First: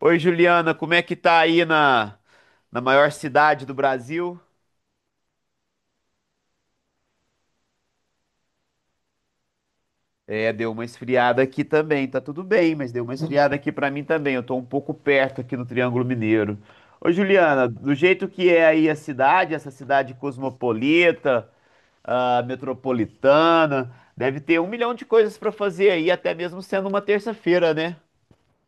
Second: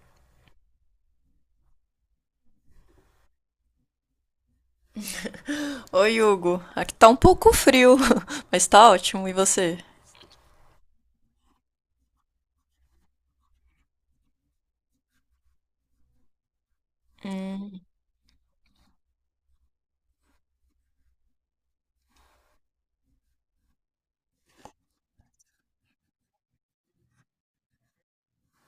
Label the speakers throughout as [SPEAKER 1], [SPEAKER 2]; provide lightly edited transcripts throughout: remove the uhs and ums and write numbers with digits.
[SPEAKER 1] Oi, Juliana, como é que tá aí na maior cidade do Brasil?
[SPEAKER 2] Oi, Hugo. Aqui tá um pouco frio, mas tá ótimo. E você?
[SPEAKER 1] É, deu uma esfriada aqui também, tá tudo bem, mas deu uma esfriada aqui pra mim também. Eu tô um pouco perto aqui no Triângulo Mineiro. Ô, Juliana,
[SPEAKER 2] Hum.
[SPEAKER 1] do jeito que é aí a cidade, essa cidade cosmopolita, metropolitana, deve ter 1 milhão de coisas pra fazer aí, até mesmo sendo uma terça-feira, né?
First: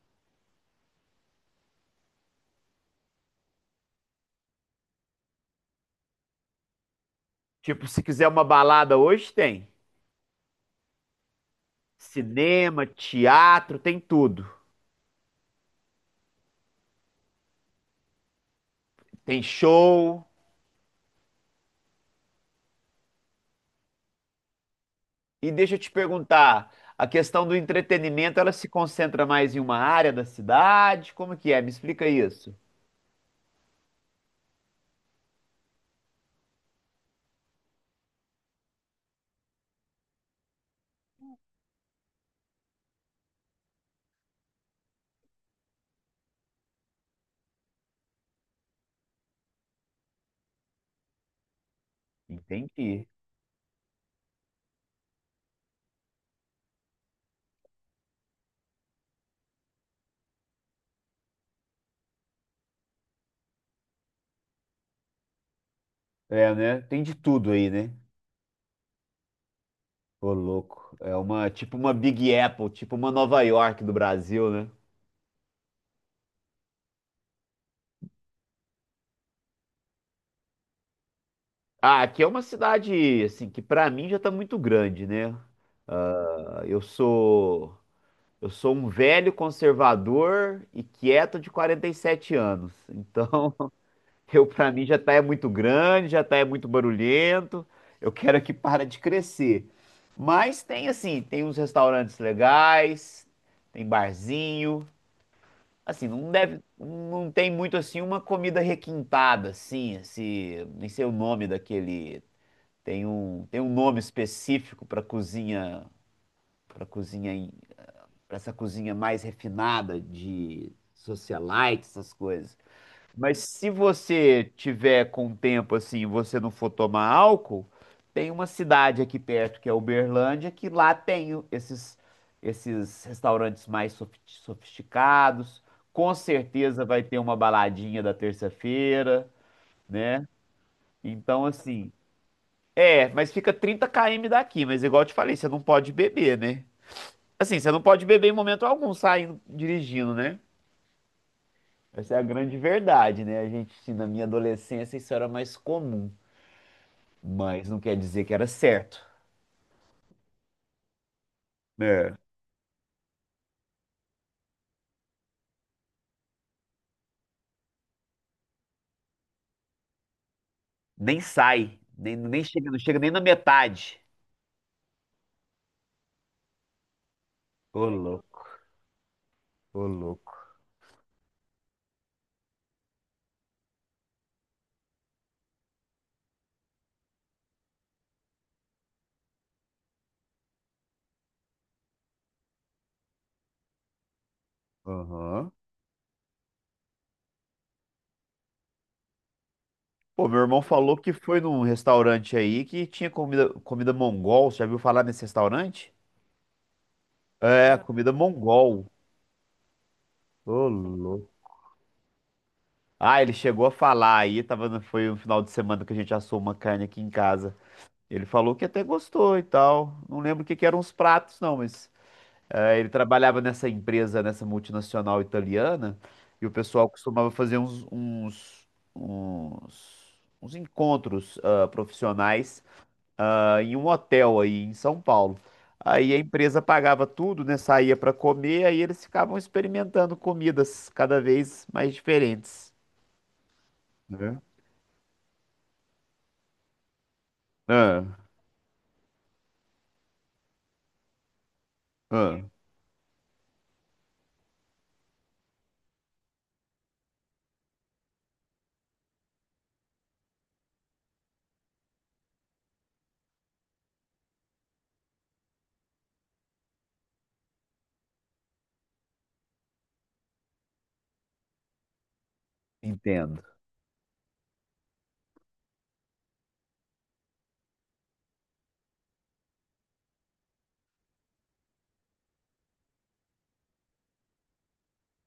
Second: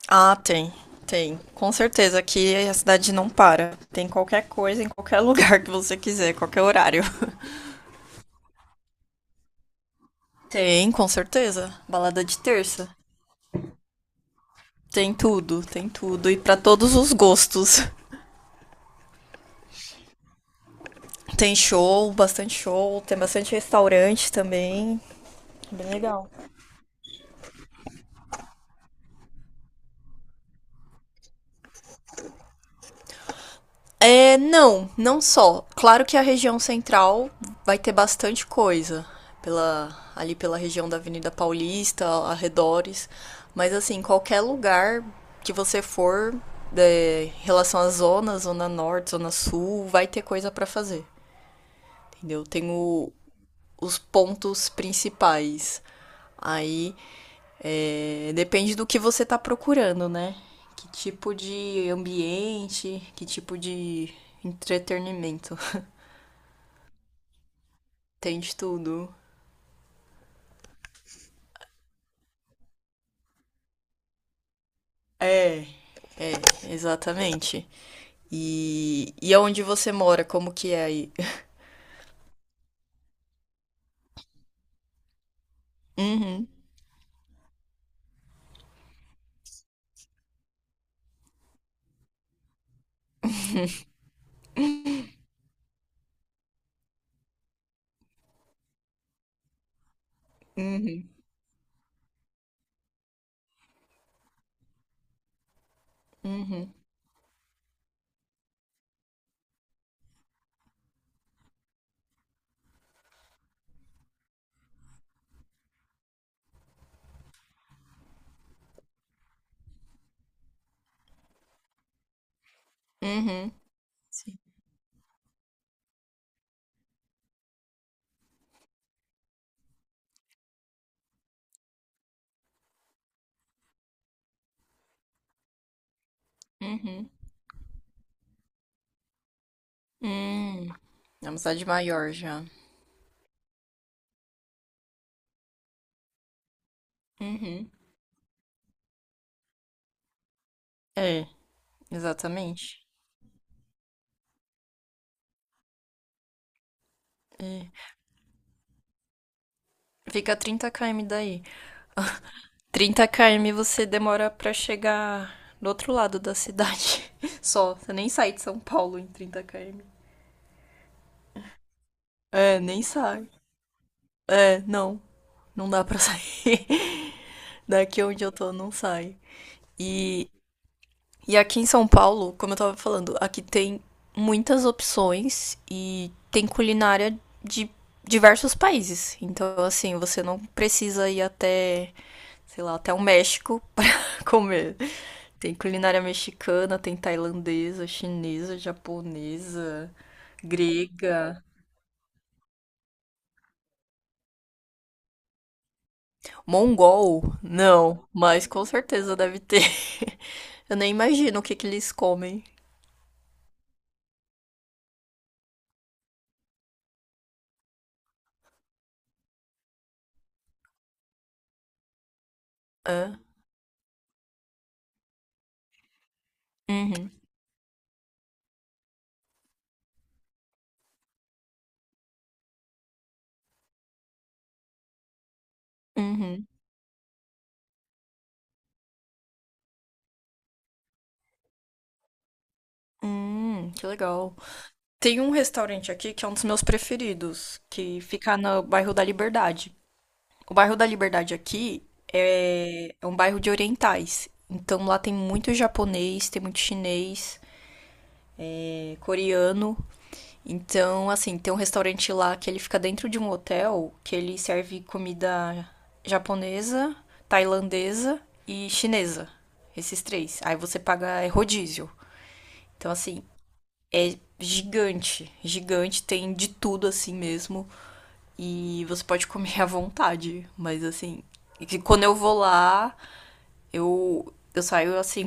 [SPEAKER 2] Ah, tem, tem. Com certeza aqui a cidade não para. Tem qualquer coisa em qualquer lugar que você quiser, qualquer horário.
[SPEAKER 1] Tipo, se quiser uma balada hoje, tem.
[SPEAKER 2] Tem, com certeza. Balada de
[SPEAKER 1] Cinema,
[SPEAKER 2] terça.
[SPEAKER 1] teatro, tem tudo.
[SPEAKER 2] Tem tudo, tem tudo. E pra todos os gostos.
[SPEAKER 1] Tem show.
[SPEAKER 2] Tem show, bastante show. Tem bastante restaurante também.
[SPEAKER 1] E deixa eu
[SPEAKER 2] Bem
[SPEAKER 1] te
[SPEAKER 2] legal.
[SPEAKER 1] perguntar, a questão do entretenimento, ela se concentra mais em uma área da cidade? Como que é? Me explica isso.
[SPEAKER 2] É, não, não só. Claro que a região central vai ter bastante coisa, pela, ali pela região da Avenida Paulista, arredores, mas assim, qualquer lugar que você for, é, em relação à zona norte, zona sul, vai ter coisa pra fazer, entendeu?
[SPEAKER 1] Entendi.
[SPEAKER 2] Os pontos principais. Aí depende do que você está procurando, né? Que tipo de ambiente, que tipo de entretenimento.
[SPEAKER 1] É, né? Tem de tudo aí, né?
[SPEAKER 2] Tem de tudo.
[SPEAKER 1] Ô, louco. É uma, tipo uma Big Apple, tipo uma Nova York do Brasil, né?
[SPEAKER 2] É, é, exatamente. E aonde você mora, como que é aí?
[SPEAKER 1] Ah, aqui é uma cidade, assim, que pra mim já tá muito grande, né?
[SPEAKER 2] Uhum,
[SPEAKER 1] Ah, eu sou, eu sou um velho conservador e quieto de 47 anos. Então, eu, pra mim, já tá é muito grande, já tá é muito barulhento. Eu quero é que para de crescer. Mas tem
[SPEAKER 2] uhum,
[SPEAKER 1] assim, tem uns restaurantes legais, tem barzinho. Assim, não deve,
[SPEAKER 2] uhum,
[SPEAKER 1] não tem muito assim uma comida requintada, assim, esse, nem sei o nome daquele. Tem um nome específico para cozinha, para cozinha, para essa cozinha mais refinada de socialite, essas coisas. Mas
[SPEAKER 2] uhum,
[SPEAKER 1] se
[SPEAKER 2] sim,
[SPEAKER 1] você tiver com tempo assim, e você não for tomar álcool, tem uma cidade aqui perto que é Uberlândia, que lá esses restaurantes mais sofisticados. Com certeza vai
[SPEAKER 2] uhum,
[SPEAKER 1] ter uma baladinha da terça-feira, né?
[SPEAKER 2] hum. É uma
[SPEAKER 1] Então
[SPEAKER 2] cidade
[SPEAKER 1] assim,
[SPEAKER 2] maior já.
[SPEAKER 1] é, mas fica 30 km daqui, mas igual eu te falei, você não pode beber, né? Assim, você
[SPEAKER 2] Uhum.
[SPEAKER 1] não pode beber em momento algum saindo dirigindo, né?
[SPEAKER 2] É,
[SPEAKER 1] Essa é a grande
[SPEAKER 2] exatamente.
[SPEAKER 1] verdade, né? A gente, assim, na minha adolescência, isso era mais comum, mas
[SPEAKER 2] É.
[SPEAKER 1] não quer dizer que era certo.
[SPEAKER 2] Fica a 30 km daí.
[SPEAKER 1] É.
[SPEAKER 2] 30 km você demora pra chegar do outro lado da cidade. Só. Você nem sai de São Paulo em 30 km.
[SPEAKER 1] Nem sai, nem, nem
[SPEAKER 2] É,
[SPEAKER 1] chega, não
[SPEAKER 2] nem
[SPEAKER 1] chega nem na
[SPEAKER 2] sai.
[SPEAKER 1] metade.
[SPEAKER 2] É, não. Não dá pra sair.
[SPEAKER 1] Ô,
[SPEAKER 2] Daqui onde eu
[SPEAKER 1] louco,
[SPEAKER 2] tô, não sai.
[SPEAKER 1] ô,
[SPEAKER 2] E
[SPEAKER 1] louco.
[SPEAKER 2] E aqui em São Paulo, como eu tava falando, aqui tem muitas opções e tem culinária de diversos países. Então, assim, você não precisa ir até, sei lá, até o México pra comer.
[SPEAKER 1] Aham.
[SPEAKER 2] Tem culinária mexicana, tem tailandesa, chinesa, japonesa,
[SPEAKER 1] Pô, meu irmão falou que foi
[SPEAKER 2] grega.
[SPEAKER 1] num restaurante aí que tinha comida mongol. Você já viu falar nesse restaurante?
[SPEAKER 2] Mongol?
[SPEAKER 1] É,
[SPEAKER 2] Não,
[SPEAKER 1] comida
[SPEAKER 2] mas com
[SPEAKER 1] mongol.
[SPEAKER 2] certeza deve ter.
[SPEAKER 1] Ô,
[SPEAKER 2] Eu nem
[SPEAKER 1] louco.
[SPEAKER 2] imagino o que que eles comem.
[SPEAKER 1] Ah, ele chegou a falar aí, tava, no- foi um final de semana que a gente assou uma carne aqui em casa. Ele falou que até gostou e tal. Não lembro o que que eram os pratos, não, mas é, ele
[SPEAKER 2] É.
[SPEAKER 1] trabalhava nessa empresa, nessa multinacional italiana, e o pessoal
[SPEAKER 2] Uhum,
[SPEAKER 1] costumava fazer uns encontros profissionais em um hotel aí em São Paulo. Aí a
[SPEAKER 2] uhum.
[SPEAKER 1] empresa pagava tudo, né? Saía para comer, aí eles ficavam experimentando comidas cada vez mais diferentes.
[SPEAKER 2] Que legal. Tem um restaurante aqui que é um dos meus preferidos, que
[SPEAKER 1] Ah,
[SPEAKER 2] fica no bairro da Liberdade. O bairro da Liberdade aqui
[SPEAKER 1] ah,
[SPEAKER 2] é um bairro de orientais. Então lá tem muito japonês, tem muito chinês, coreano. Então, assim, tem um restaurante lá que ele fica dentro de um hotel que ele serve comida japonesa, tailandesa e chinesa. Esses três. Aí você paga é rodízio. Então, assim,
[SPEAKER 1] entendo.
[SPEAKER 2] gigante, gigante, tem de tudo assim mesmo. E você pode comer à vontade, mas assim, e quando eu vou lá, eu saio assim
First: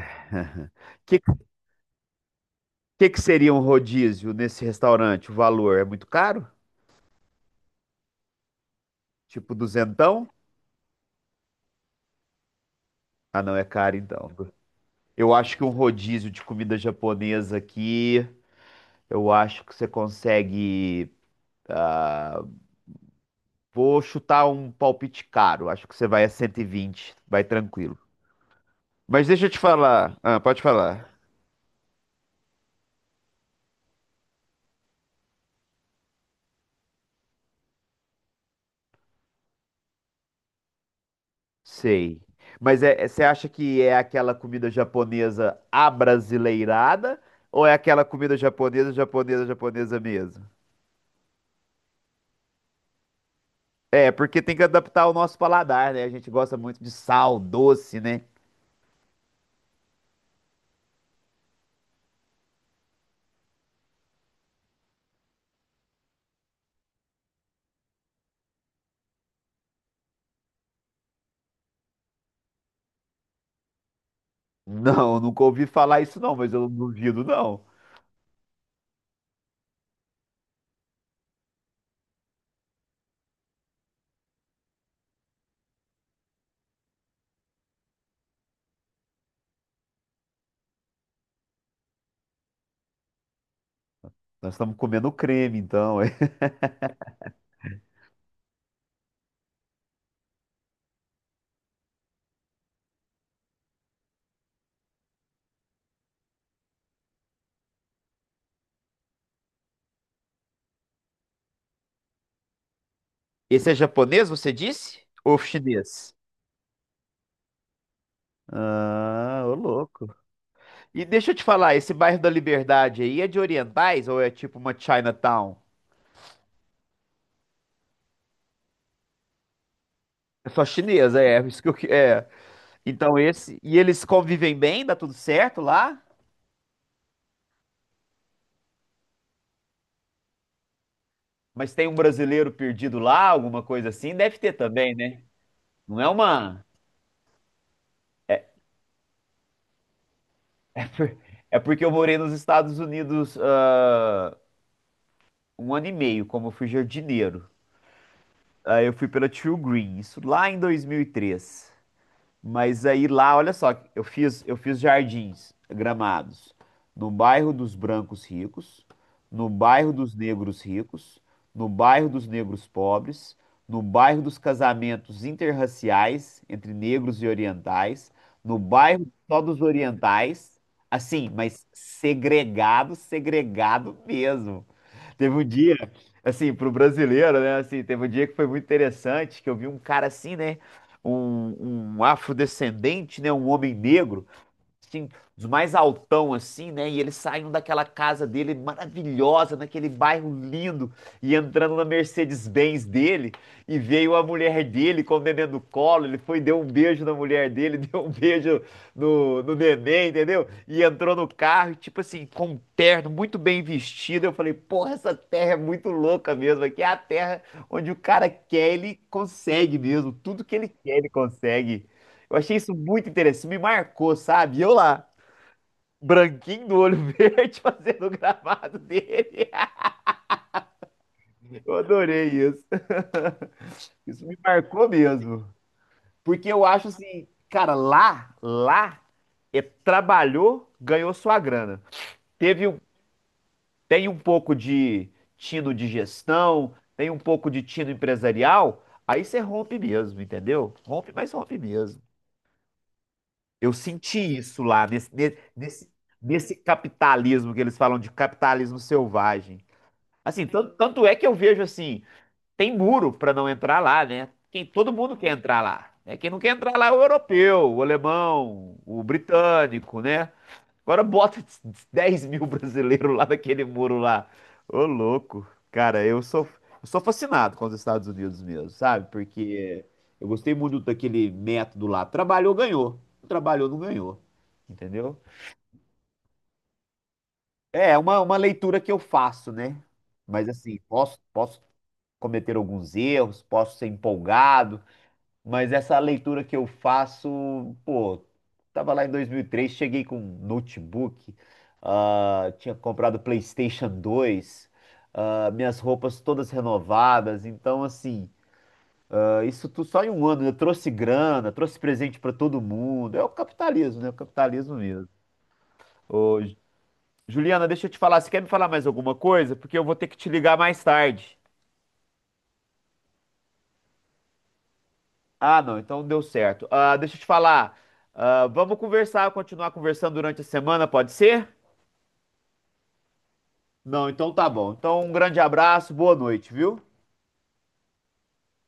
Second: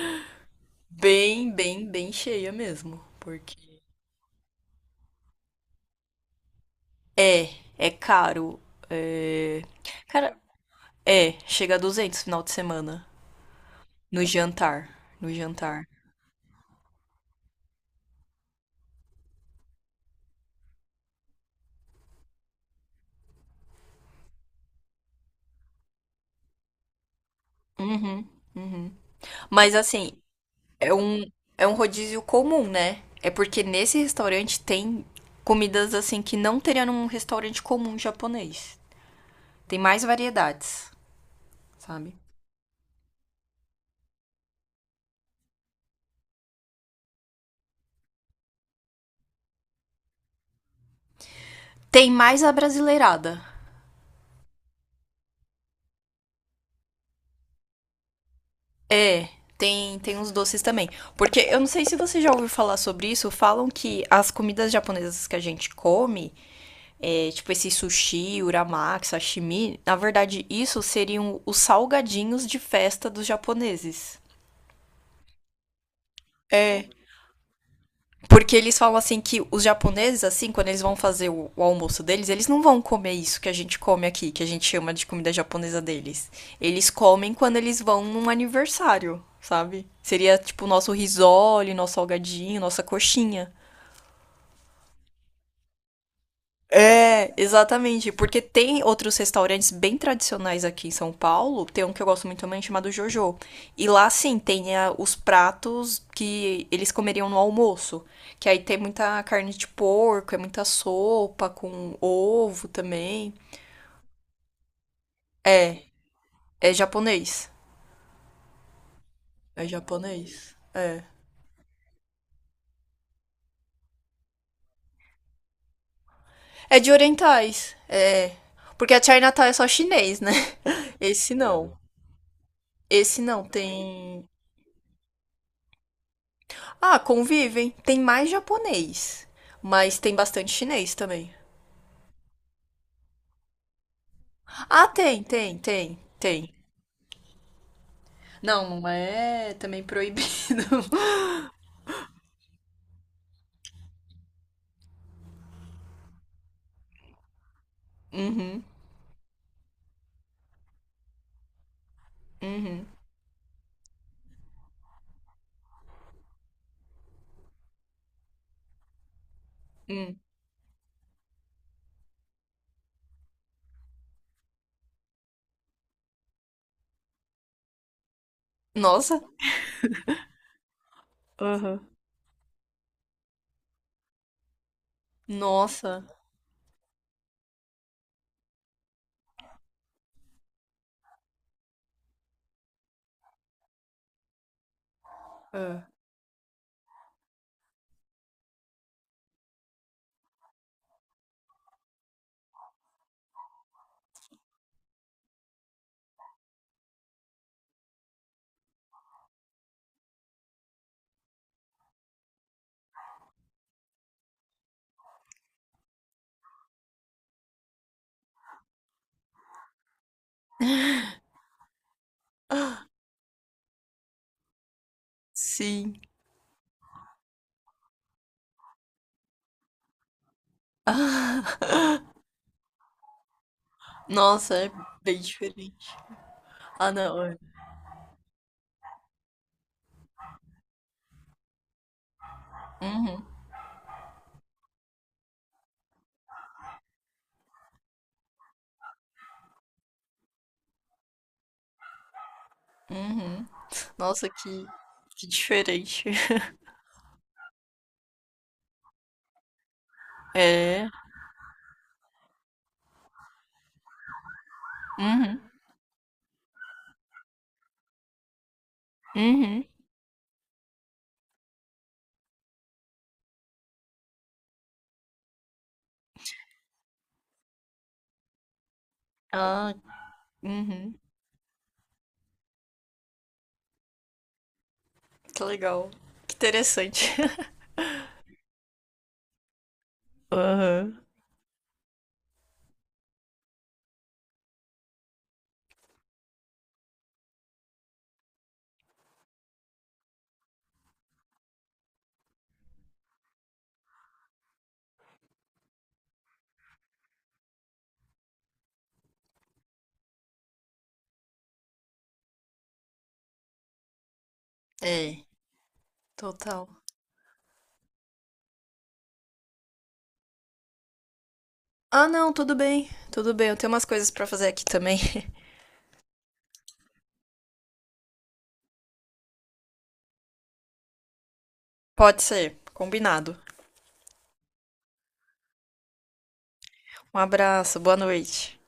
[SPEAKER 1] Que,
[SPEAKER 2] bem, bem, bem cheia mesmo,
[SPEAKER 1] que seria um
[SPEAKER 2] porque
[SPEAKER 1] rodízio nesse restaurante? O valor é muito caro?
[SPEAKER 2] é, é caro.
[SPEAKER 1] Tipo
[SPEAKER 2] É.
[SPEAKER 1] duzentão?
[SPEAKER 2] Cara, chega a 200 final de semana
[SPEAKER 1] Ah, não, é caro
[SPEAKER 2] no
[SPEAKER 1] então.
[SPEAKER 2] jantar, no
[SPEAKER 1] Eu acho que um
[SPEAKER 2] jantar.
[SPEAKER 1] rodízio de comida japonesa aqui, eu acho que você consegue. ah, Vou chutar um palpite caro. Acho que você vai a 120, vai tranquilo.
[SPEAKER 2] Uhum, uhum.
[SPEAKER 1] Mas deixa eu te
[SPEAKER 2] Mas assim,
[SPEAKER 1] falar. Ah, pode
[SPEAKER 2] É
[SPEAKER 1] falar.
[SPEAKER 2] um, é um rodízio comum, né? É porque nesse restaurante tem comidas assim que não teria num restaurante comum japonês. Tem mais variedades, sabe?
[SPEAKER 1] Sei. Mas você acha que é aquela comida japonesa abrasileirada ou é aquela comida japonesa mesmo?
[SPEAKER 2] Tem mais a brasileirada.
[SPEAKER 1] É, porque tem que adaptar o nosso paladar, né? A gente gosta muito de sal, doce, né?
[SPEAKER 2] É, tem uns doces também. Porque eu não sei se você já ouviu falar sobre isso, falam que as comidas japonesas que a gente come, tipo esse sushi, uramaki, sashimi, na verdade isso seriam os salgadinhos de festa dos japoneses.
[SPEAKER 1] Não, nunca ouvi falar isso não, mas eu não
[SPEAKER 2] É.
[SPEAKER 1] duvido não.
[SPEAKER 2] Porque eles falam assim que os japoneses, assim, quando eles vão fazer o almoço deles, eles não vão comer isso que a gente come aqui, que a gente chama de comida japonesa deles. Eles comem quando eles vão num aniversário, sabe? Seria tipo o nosso risole, nosso salgadinho, nossa coxinha.
[SPEAKER 1] Nós estamos comendo creme, então. É.
[SPEAKER 2] É, exatamente, porque tem outros restaurantes bem tradicionais aqui em São Paulo, tem um que eu gosto muito também chamado Jojo. E lá sim, tem os pratos que eles comeriam no almoço, que aí tem muita carne de porco, é muita sopa com ovo também.
[SPEAKER 1] Esse é japonês, você disse? Ou
[SPEAKER 2] É,
[SPEAKER 1] chinês?
[SPEAKER 2] é, japonês.
[SPEAKER 1] Ah, ô
[SPEAKER 2] É
[SPEAKER 1] louco.
[SPEAKER 2] japonês. É.
[SPEAKER 1] E deixa eu te falar, esse bairro da Liberdade aí é de orientais ou é tipo uma Chinatown?
[SPEAKER 2] É de orientais. É. Porque a Chinatown é só chinês, né?
[SPEAKER 1] É só chinesa,
[SPEAKER 2] Esse
[SPEAKER 1] é,
[SPEAKER 2] não.
[SPEAKER 1] é. Então
[SPEAKER 2] Esse não
[SPEAKER 1] esse, e eles
[SPEAKER 2] tem
[SPEAKER 1] convivem bem, dá tudo certo lá?
[SPEAKER 2] Ah, convivem. Tem mais japonês, mas tem bastante chinês também.
[SPEAKER 1] Mas tem um brasileiro perdido lá, alguma coisa assim? Deve ter
[SPEAKER 2] Ah,
[SPEAKER 1] também, né?
[SPEAKER 2] tem, tem, tem,
[SPEAKER 1] Não é
[SPEAKER 2] tem.
[SPEAKER 1] uma.
[SPEAKER 2] Não, não é também proibido.
[SPEAKER 1] É porque eu morei nos Estados Unidos, um ano e meio como eu fui jardineiro.
[SPEAKER 2] Uhum,
[SPEAKER 1] Aí eu fui pela True Green, isso lá em dois mil e três. Mas
[SPEAKER 2] uhum,
[SPEAKER 1] aí lá, olha só, eu fiz jardins gramados no bairro dos brancos ricos, no bairro dos
[SPEAKER 2] uhum.
[SPEAKER 1] negros ricos, no bairro dos negros pobres, no bairro dos casamentos interraciais entre negros e orientais, no bairro
[SPEAKER 2] Nossa.
[SPEAKER 1] só dos orientais, assim, mas
[SPEAKER 2] Aham.
[SPEAKER 1] segregado, segregado mesmo. Teve um dia,
[SPEAKER 2] Nossa.
[SPEAKER 1] assim, pro brasileiro, né? Assim, teve um dia que foi muito interessante, que eu vi um cara assim, né? Um afrodescendente, né? Um homem negro assim, dos mais
[SPEAKER 2] Ah,
[SPEAKER 1] altão, assim, né? E eles saindo daquela casa dele maravilhosa, naquele bairro lindo, e entrando na Mercedes-Benz dele, e veio a mulher dele com o neném no colo, ele foi, deu um beijo na mulher dele, deu um beijo no neném, entendeu? E entrou no carro, e, tipo assim, com um terno, muito bem vestido. Eu falei, porra, essa terra é muito louca mesmo, aqui é a terra onde o cara quer, ele consegue mesmo, tudo que ele quer, ele consegue. Eu achei isso muito interessante, me marcou, sabe? E eu lá,
[SPEAKER 2] sim.
[SPEAKER 1] branquinho do olho verde, fazendo o gravado dele.
[SPEAKER 2] Ah.
[SPEAKER 1] Eu adorei isso. Isso me
[SPEAKER 2] Nossa, é
[SPEAKER 1] marcou
[SPEAKER 2] bem
[SPEAKER 1] mesmo.
[SPEAKER 2] diferente.
[SPEAKER 1] Porque eu acho
[SPEAKER 2] Ah, não.
[SPEAKER 1] assim,
[SPEAKER 2] É.
[SPEAKER 1] cara, é, trabalhou, ganhou sua grana. Teve, um- Tem um pouco de tino de gestão, tem um pouco de tino empresarial, aí você rompe mesmo, entendeu? Rompe, mas rompe mesmo. Eu senti
[SPEAKER 2] Nossa,
[SPEAKER 1] isso lá,
[SPEAKER 2] que diferente.
[SPEAKER 1] nesse capitalismo que eles falam de capitalismo selvagem. Assim,
[SPEAKER 2] É.
[SPEAKER 1] tanto é que eu vejo assim, tem muro para não entrar lá, né? Quem, todo mundo quer
[SPEAKER 2] Uhum,
[SPEAKER 1] entrar lá. Né? Quem não quer entrar lá é o europeu, o alemão, o
[SPEAKER 2] uhum.
[SPEAKER 1] britânico, né? Agora bota 10 mil brasileiros lá naquele muro lá. Ô, louco. Cara, eu sou fascinado com os Estados Unidos mesmo, sabe?
[SPEAKER 2] Ah,
[SPEAKER 1] Porque eu gostei muito
[SPEAKER 2] uhum.
[SPEAKER 1] daquele método lá. Trabalhou, ganhou. Não trabalhou, não ganhou. Entendeu?
[SPEAKER 2] Que legal. Que interessante.
[SPEAKER 1] É uma leitura que eu faço, né? Mas assim,
[SPEAKER 2] Aham.
[SPEAKER 1] posso cometer alguns erros, posso ser empolgado, mas essa leitura que eu faço, pô, tava lá em 2003, cheguei com um notebook, tinha comprado PlayStation 2, minhas roupas todas renovadas, então assim, isso tudo só em um ano, eu trouxe grana, trouxe presente pra todo mundo, é o capitalismo, né? O capitalismo mesmo.
[SPEAKER 2] É,
[SPEAKER 1] Ô,
[SPEAKER 2] total.
[SPEAKER 1] Juliana, deixa eu te falar, você quer me falar mais alguma coisa? Porque eu vou ter que te ligar mais tarde.
[SPEAKER 2] Ah, não, tudo bem. Tudo bem, eu tenho umas coisas pra fazer aqui também.
[SPEAKER 1] Ah, não, então deu certo. Ah, deixa eu te falar. Ah, vamos conversar, continuar conversando durante a semana, pode ser?
[SPEAKER 2] Pode ser, combinado.
[SPEAKER 1] Não, então tá bom. Então, um grande abraço, boa noite, viu?
[SPEAKER 2] Um abraço, boa noite.